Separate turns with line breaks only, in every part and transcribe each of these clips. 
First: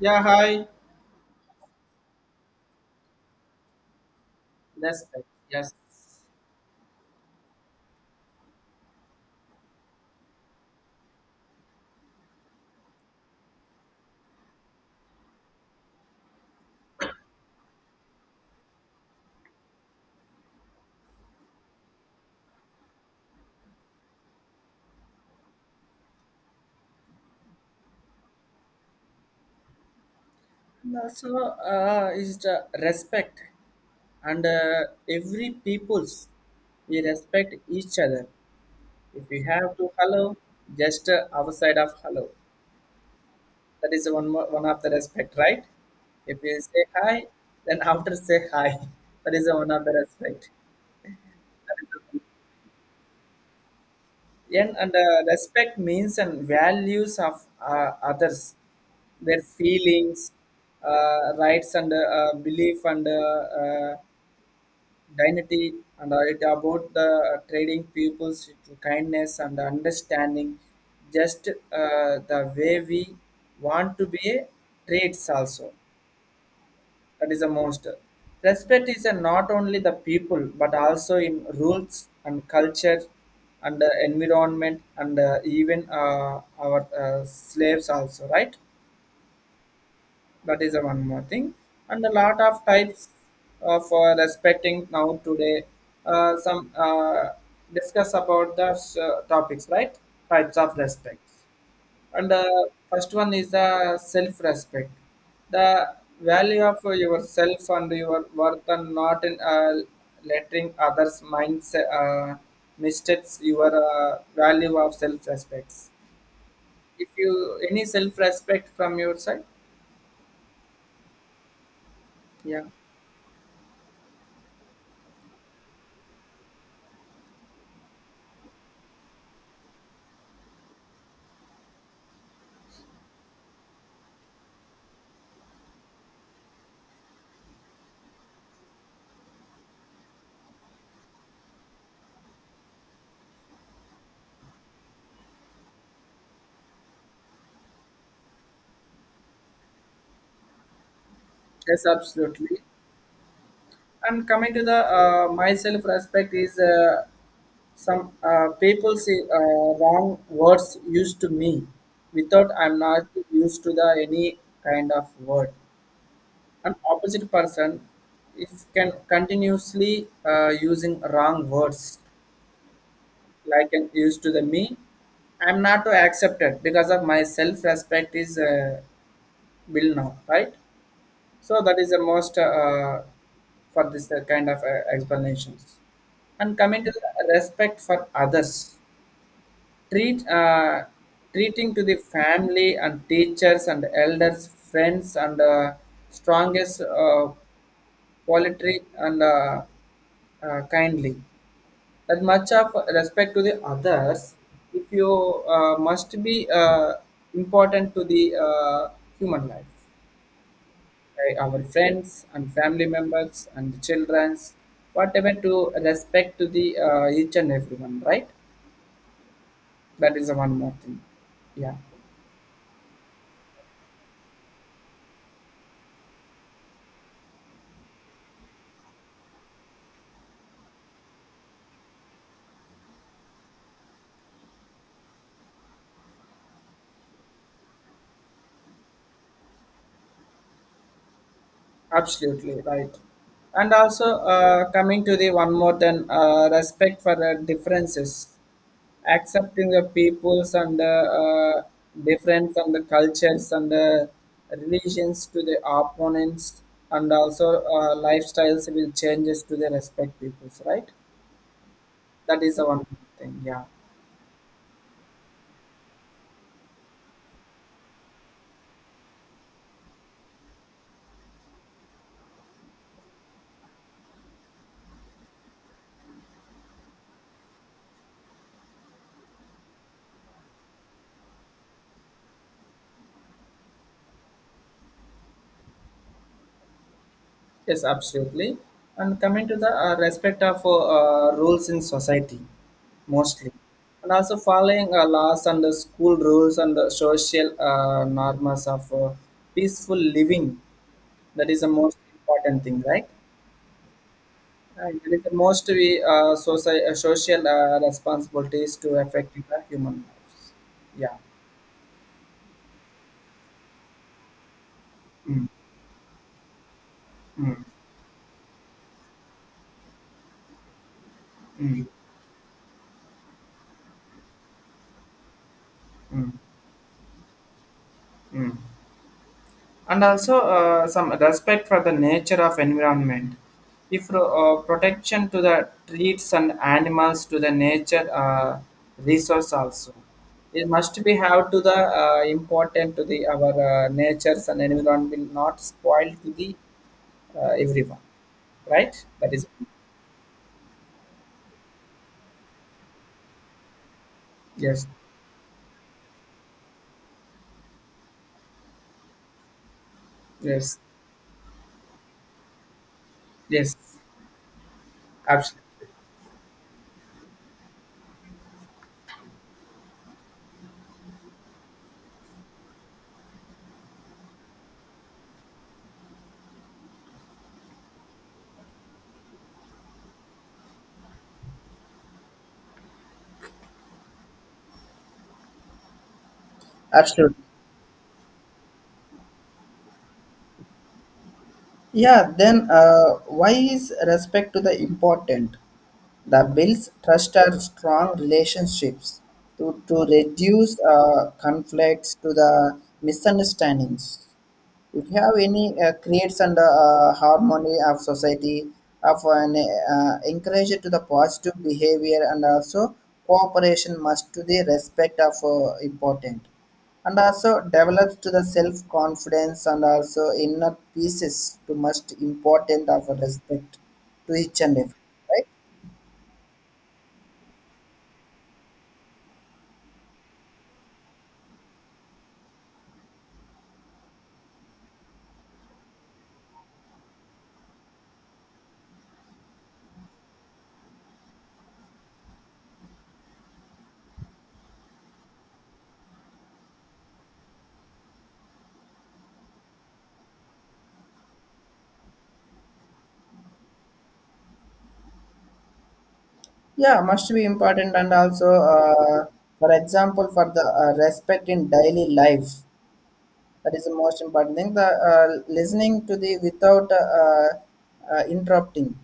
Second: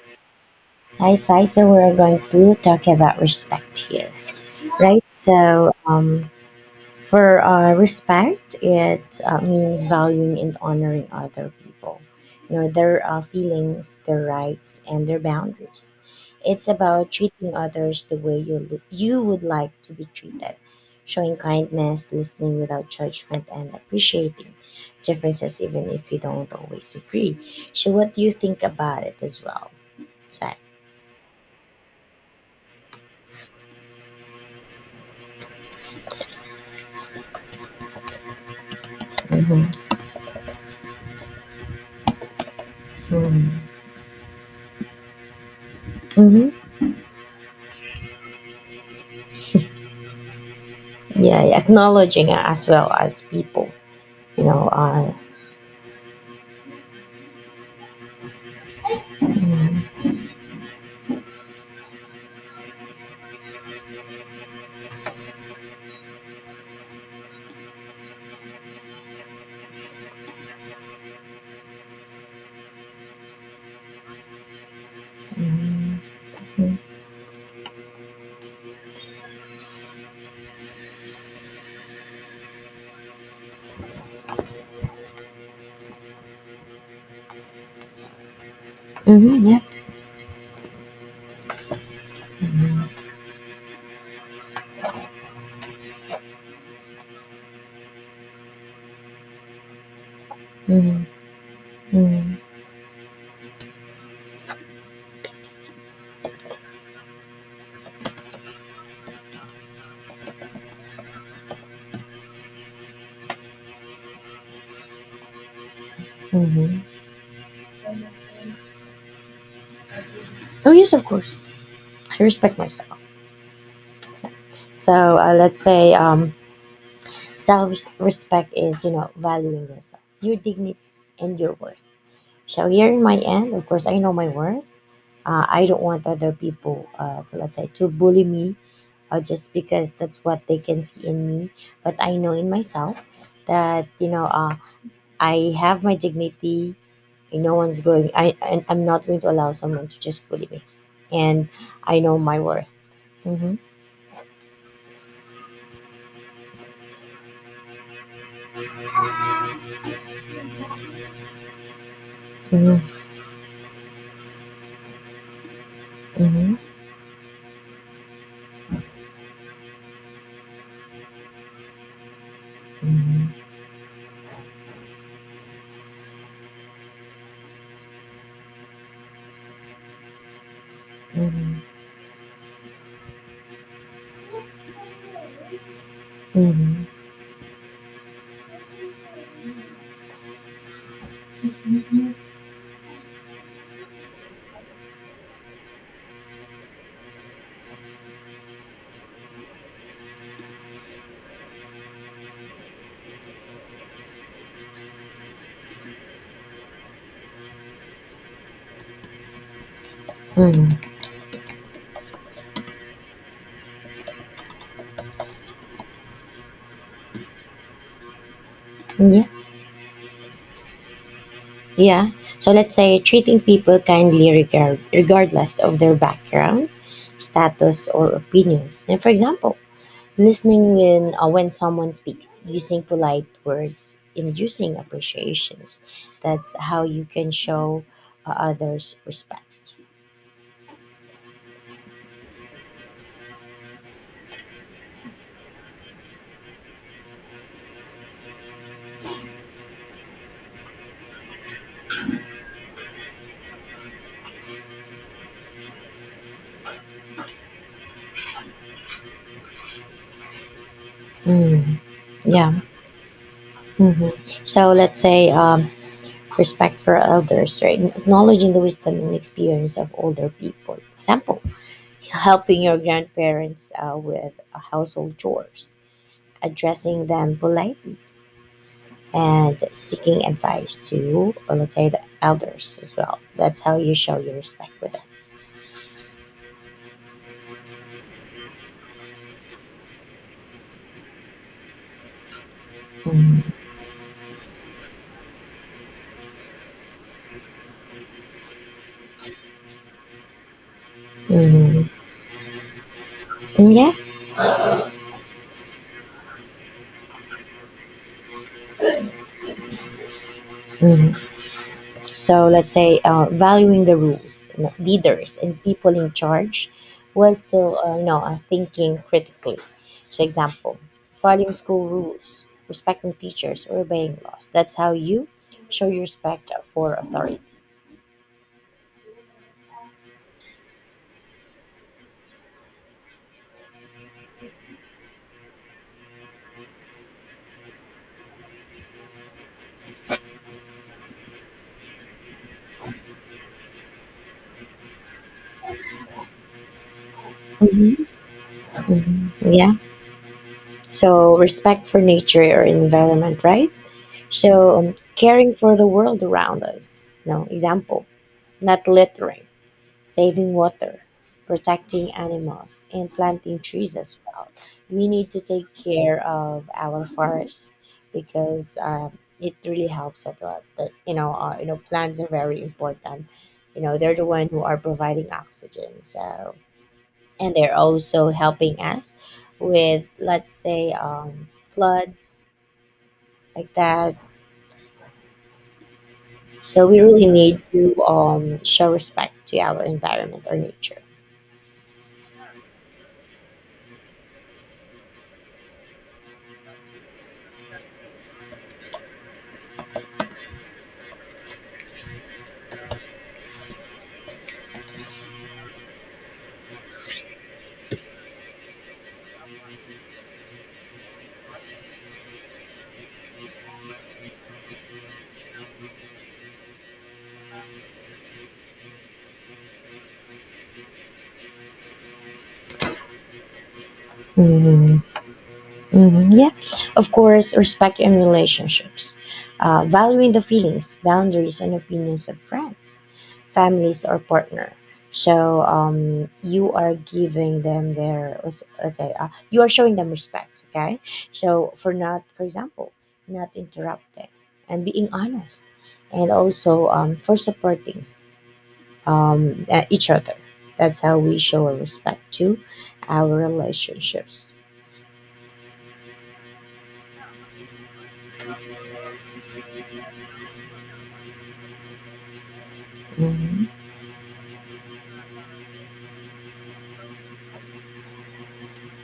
Yeah, hi.
Hi, Sai. So we're going to talk about respect here, right?
Respect. Yes.
For respect, it means valuing and honoring other people, you know, their feelings, their rights, and their boundaries. It's about treating others the way you would like to be treated, showing kindness, listening without judgment, and appreciating differences, even if you don't always agree. So, what do you think about it as well, Sai?
And also is the respect and every people's we respect each other if we
Mhm.
have to hello just our side of hello,
Mhm.
that is one more, one of the respect, right? If
hmm
we say hi then after say hi that is one of the respect.
Yeah, acknowledging it as well as people, you know.
Yeah, and respect means and values of others, their feelings, rights, and belief, and dignity, and it about the trading peoples to kindness and understanding, just the way we want to be a traits also, that is a monster. Respect is a not only the people but also in rules and culture and the environment and even our slaves also, right?
Mm hmm yeah.
That is a one more thing. And a lot of types of respecting now today. Some Discuss about the topics, right? Types of
hmm
respect,
hmm
and first one is the self respect, the value of yourself and your worth and not in letting others minds mistakes your value of self respect.
hmm
If you any self respect from your side,
Oh yes, of course. I respect
yeah,
myself. Let's say, self-respect is, you know, valuing yourself, your dignity, and your worth. So here in my end, of course, I know my worth. I don't want other people to, let's say, to bully me or just because that's what they can see in me. But I know in myself that, you know, I have my dignity. And no one's going. I'm not going to allow someone to just bully me, and
yes,
I know my
absolutely.
worth. Mm-hmm.
And coming to the my self respect is some people say wrong words used to me without I'm
Mm-hmm.
not used to the any kind of word. An opposite person is can continuously using wrong words
Mm-hmm.
like an used to the me. I'm not to accept it because of my self-respect is built now, right? So
Mm-hmm.
that is the most for this kind of explanations. And coming
Mm-hmm.
to the respect for others, treat uh, treating to the family and teachers and elders friends and strongest politely and kindly, that much of respect to the others, if you must be important to the human life,
Mm-hmm.
right? Our friends and family members and childrens whatever to respect to the each and everyone, right?
Yeah.
That is the one more thing, yeah.
Yeah. So let's say treating people kindly regardless of their background, status, or opinions. And for example, listening when someone speaks, using polite words, inducing appreciations. That's how you can show others respect.
Absolutely right. And also, coming to the one more than respect for the differences, accepting the peoples and the different from the cultures and the religions to the opponents, and also lifestyles will changes to the respect peoples, right?
Mm,
That
yeah.
is the one thing, yeah.
hmm So let's say, respect for elders, right? Acknowledging the wisdom and experience of older people. Example, helping your grandparents with household chores, addressing them politely and seeking advice to, let's say, the elders as well. That's how you show your respect with them.
Yes, absolutely. And coming to the respect of rules in society,
Mhm.
mostly, and also following laws and the school rules and the social norms of peaceful living, that is the
Mm,
most important thing, right?
yeah.
And it is the most we social responsibilities to affect the human lives. Yeah.
Mm-hmm. So let's say, valuing the rules, you know, leaders, and people in charge was
Mm,
still, you know, thinking critically. So, example, following school rules, respecting teachers, or obeying laws. That's how you show your
mm,
respect for authority.
mm. And also some respect for the nature of environment, if protection to the trees and animals to the nature resource also, it must be have to the important to the our natures and environment will not spoil to the everyone,
Mm-hmm.
right? That is
Yeah. So respect for nature or environment, right?
yes,
Caring for the world around us. No example, not littering, saving
yes,
water, protecting animals, and planting
yes,
trees as well. We need to take
absolutely.
care of our forests because it really helps a lot. That, you know, plants are very important. You know, they're the one who are providing oxygen. So, and they're also helping us with, let's say, floods like that. So we really
Absolutely.
need to show respect to our environment or nature.
Yeah, then why is respect to the important? The bills trust our strong relationships to, reduce conflicts to the misunderstandings. If you have any creates and, uh, so quality resilient and also self so is respect to each and every,
Hmm
right.
hmm Yeah, of course, respect in relationships, valuing the feelings, boundaries, and opinions of friends, families, or partner. You are giving them their let's say, you are showing them respect. Okay, so for example, not interrupting and being honest, and also, for supporting, at each other. That's how we show our respect to our relationships.
Yeah, must be important and also for example for the respect in daily life, that
Hmm
is the most important thing. The listening to the without interrupting,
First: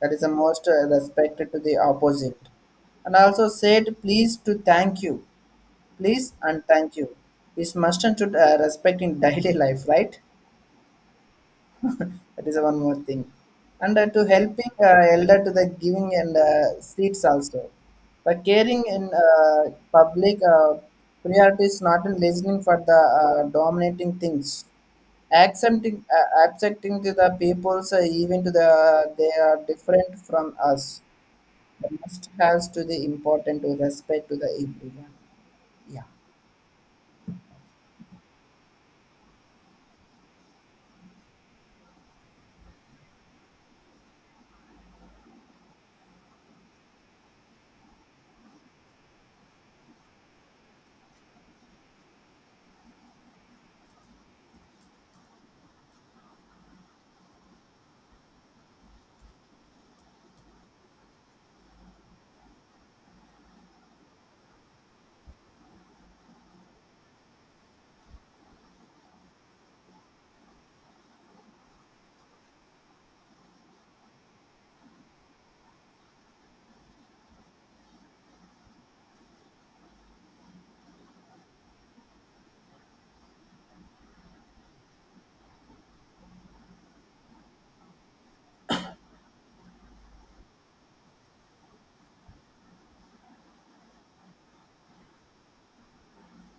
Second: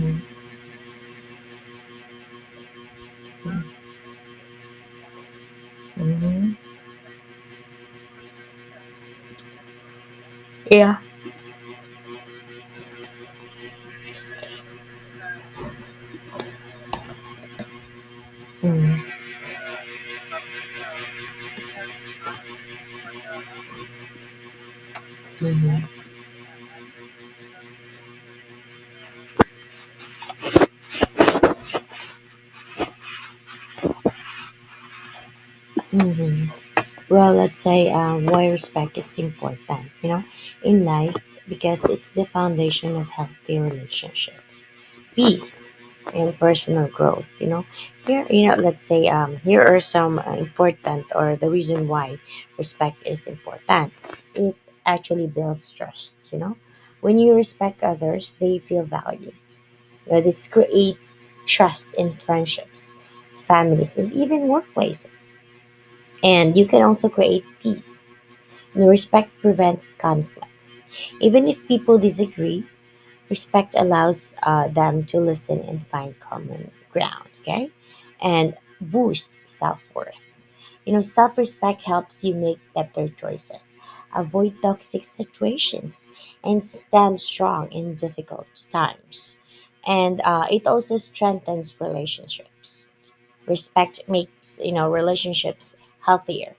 that is the most respected to the opposite, and also said please to thank you, please
hmm
and thank you. This must and should respect in daily life, right?
Yeah.
That is one more thing, and to helping elder to the giving and streets also, the caring in
hmm
public priorities not in listening for the dominating things, accepting to the people's even to the they are different from us, the must has to the important to respect to the everyone. Yeah.
hmm well, let's say, why respect is important, you know, in life, because it's the foundation of healthy relationships, peace, and personal growth. You know, here, you know, let's say, here are some important or the reason why respect is important. It actually builds trust, you know. When you respect others, they feel valued. You know, this creates trust in friendships, families, and even workplaces. And you can also create peace. No, respect prevents conflicts. Even if people disagree, respect allows them to listen and find common ground, okay? And boost self worth. You know, self respect helps you make better choices, avoid toxic situations, and stand strong in difficult times. And it also strengthens relationships. Respect makes, you know, relationships healthier.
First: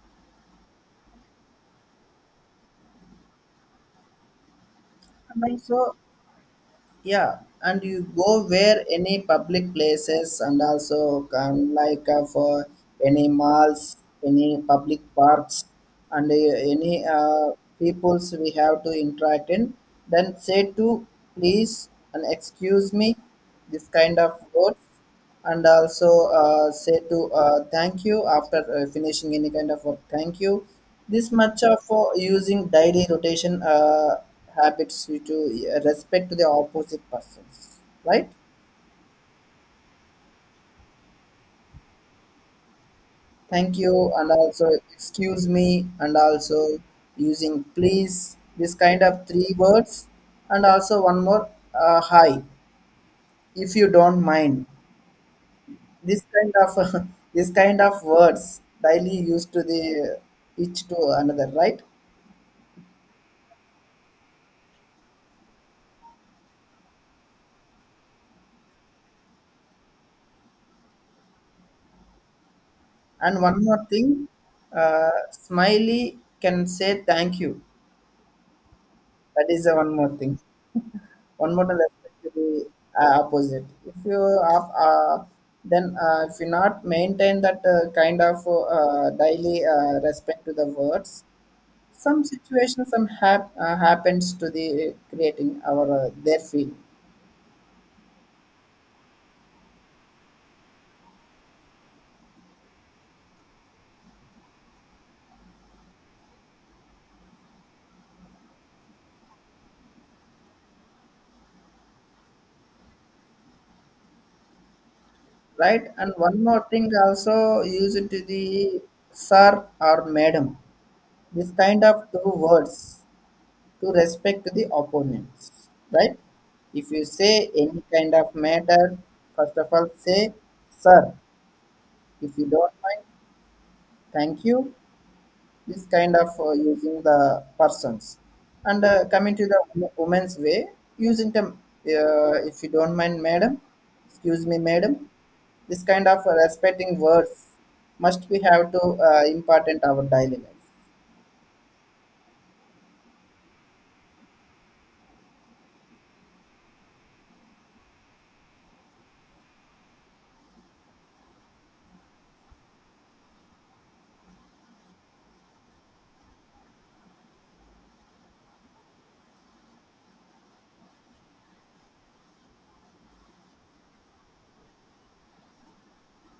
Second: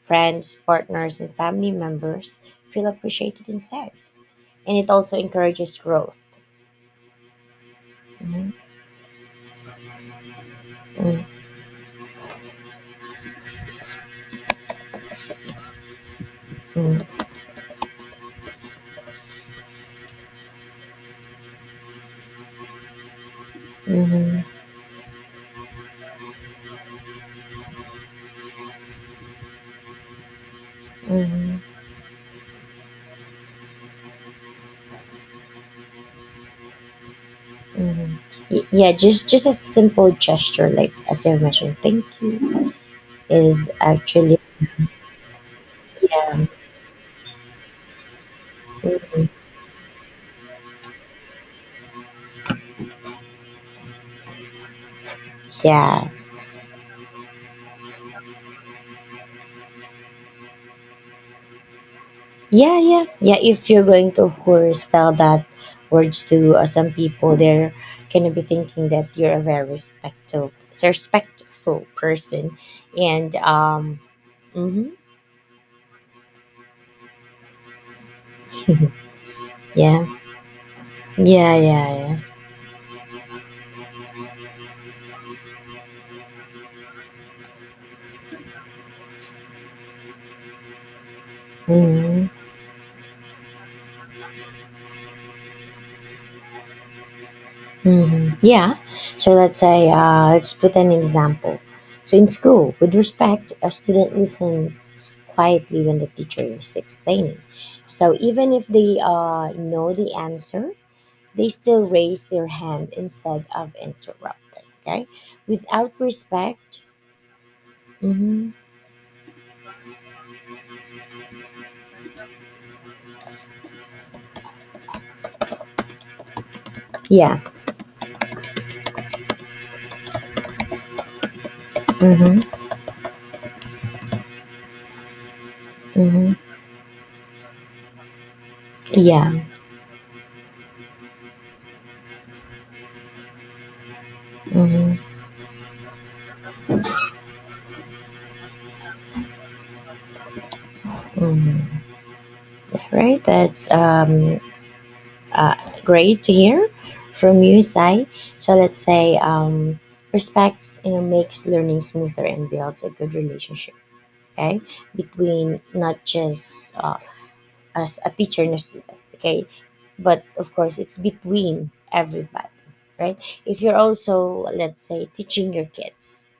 Friends, partners, and family members feel appreciated and safe. And it also
And
encourages
also,
growth.
yeah, and you go
Mhm,
where any public places and
mhm,
also like for any malls, any public parks, and any
mhm,
peoples we have to interact in, then say to please and excuse me, this kind of
mhm,
words, and also say to thank you after finishing any kind of work, thank you. This
mhm,
much of using daily rotation habits to respect to the opposite persons,
mhm.
right?
Yeah, just a simple gesture like as you mentioned, thank is
Thank you and
actually
also excuse me, and also using please, this kind of
mhm,
three words. And also one more hi, if you don't mind,
yeah,
this kind of this kind of words daily used to the each to another, right?
yeah, yeah, yeah. If you're going to, of course, tell that words to some people, they're gonna be thinking that you're a very respectful person, and
And one more thing,
mhm,
Smiley can say thank you. That is the one
yeah.
more thing. One
Yeah,
more thing
yeah,
that's
yeah.
actually opposite. If you have, then if you not maintain that kind of daily respect to the words, some
hmm
situation some happens to the creating our their feeling,
hmm Yeah. So let's say, let's put an example. So in school, with respect, a student listens quietly when the teacher is explaining. So even if they know the answer, they still raise their hand instead of interrupting. Okay.
right?
Without
And one more
respect.
thing also use it to
Hmm
the sir or madam. This kind of two words to respect the opponents, right? If you
Yeah.
say any kind of matter, first of all, say, sir, if you
hmm
don't mind, thank you. This kind of
hmm
using the persons. And
Yeah.
coming to the woman's way, using the, if you don't mind, madam, excuse me,
hmm
madam, this kind of respecting words must we have to impart in our daily life.
hmm Right. That's uh, great to hear from you, Sai. So let's say, respect, you know, makes learning smoother and builds a good relationship. Okay, between not just, as a teacher and a student, okay, but of course it's between everybody, right? If you're also, let's say, teaching your kids,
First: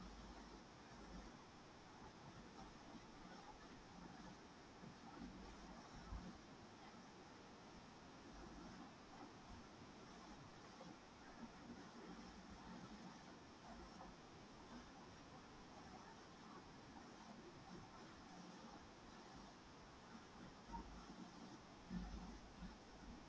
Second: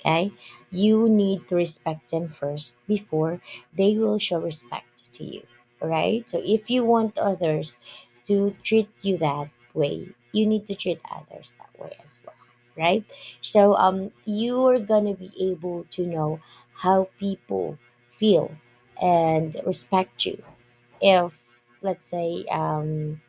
okay, you need to respect them first before they will show respect to you. All right, so if you want others to treat you that way, you need to treat others that way as well, right? So um, you are gonna be able to know how people feel and respect you. If let's say,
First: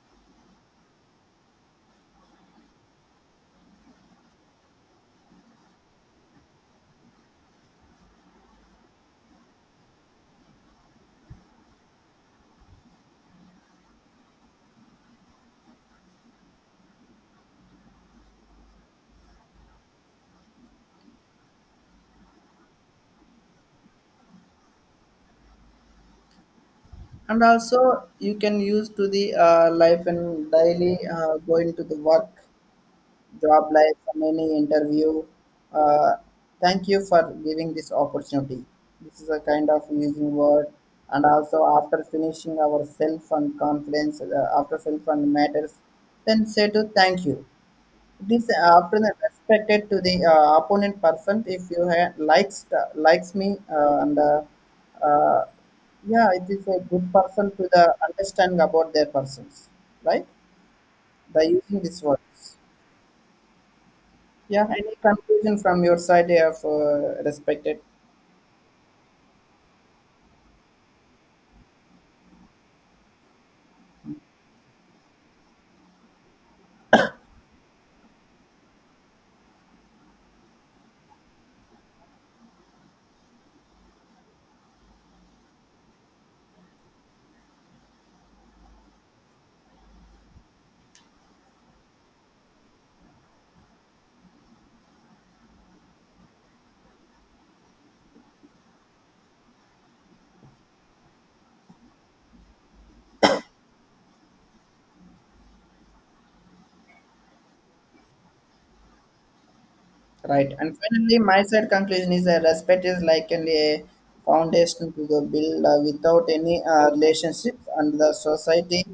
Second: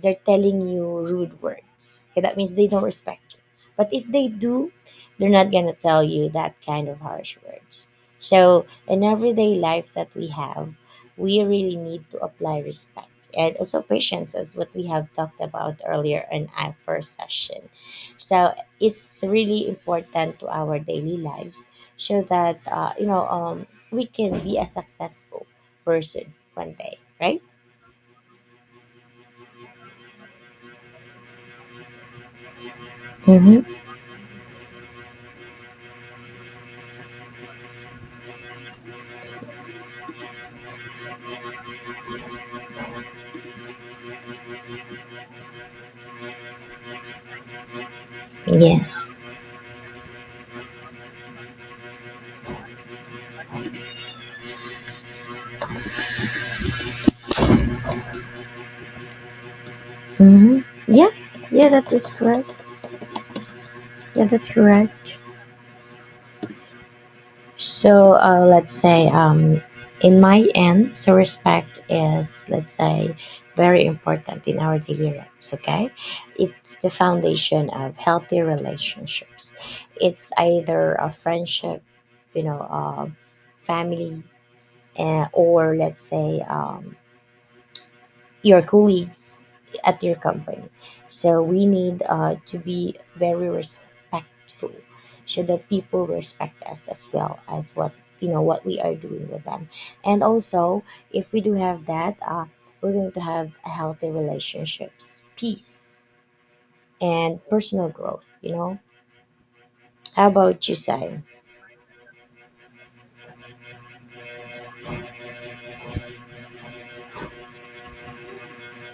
they're telling you rude words, okay, that means they don't respect you. But if they do, they're not going to tell you that kind of harsh words. So in everyday life that we have, we really need to apply respect and also patience as what we have talked about earlier in our first session. So it's really important to our daily lives, so that, you know, we can be a successful person one day,
And
right?
also you can use to the life and daily going to the work,
Mm-hmm.
job life, and any interview, uh, thank you for giving this opportunity, this is a kind of using word. And also after finishing our self and confidence after self and matters, then say to thank you. This after
Yes.
that respected to the opponent person, if you likes, likes me and uh, yeah, it is a good person to the understanding about their persons, right,
Mm-hmm. Yeah.
by
Yeah,
using
that
these
is
words.
correct. Yeah, that's
Yeah, any
correct.
conclusion from your side of respected?
Let's say, in my end, so respect is, let's say, very important in our daily lives, okay? It's the foundation of healthy relationships. It's either a friendship, you know, family, or let's say, your colleagues at your company. So we need to be very respectful, so that people respect us as well as what, you know, what we are doing with them. And also, if we do have that, we're going to have healthy relationships, peace, and personal growth. You know, how
Right.
about you,
And finally,
Sai?
my side conclusion is that respect is likely a foundation to the build without any relationship, and the society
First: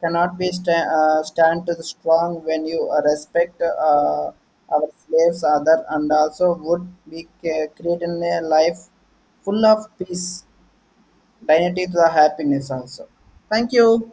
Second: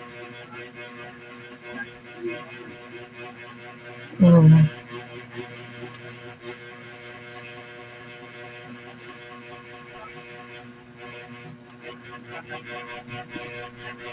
cannot be stand to the strong when you respect our slaves, other, and also would be creating a life full of peace, dignity, to the happiness also. Thank you.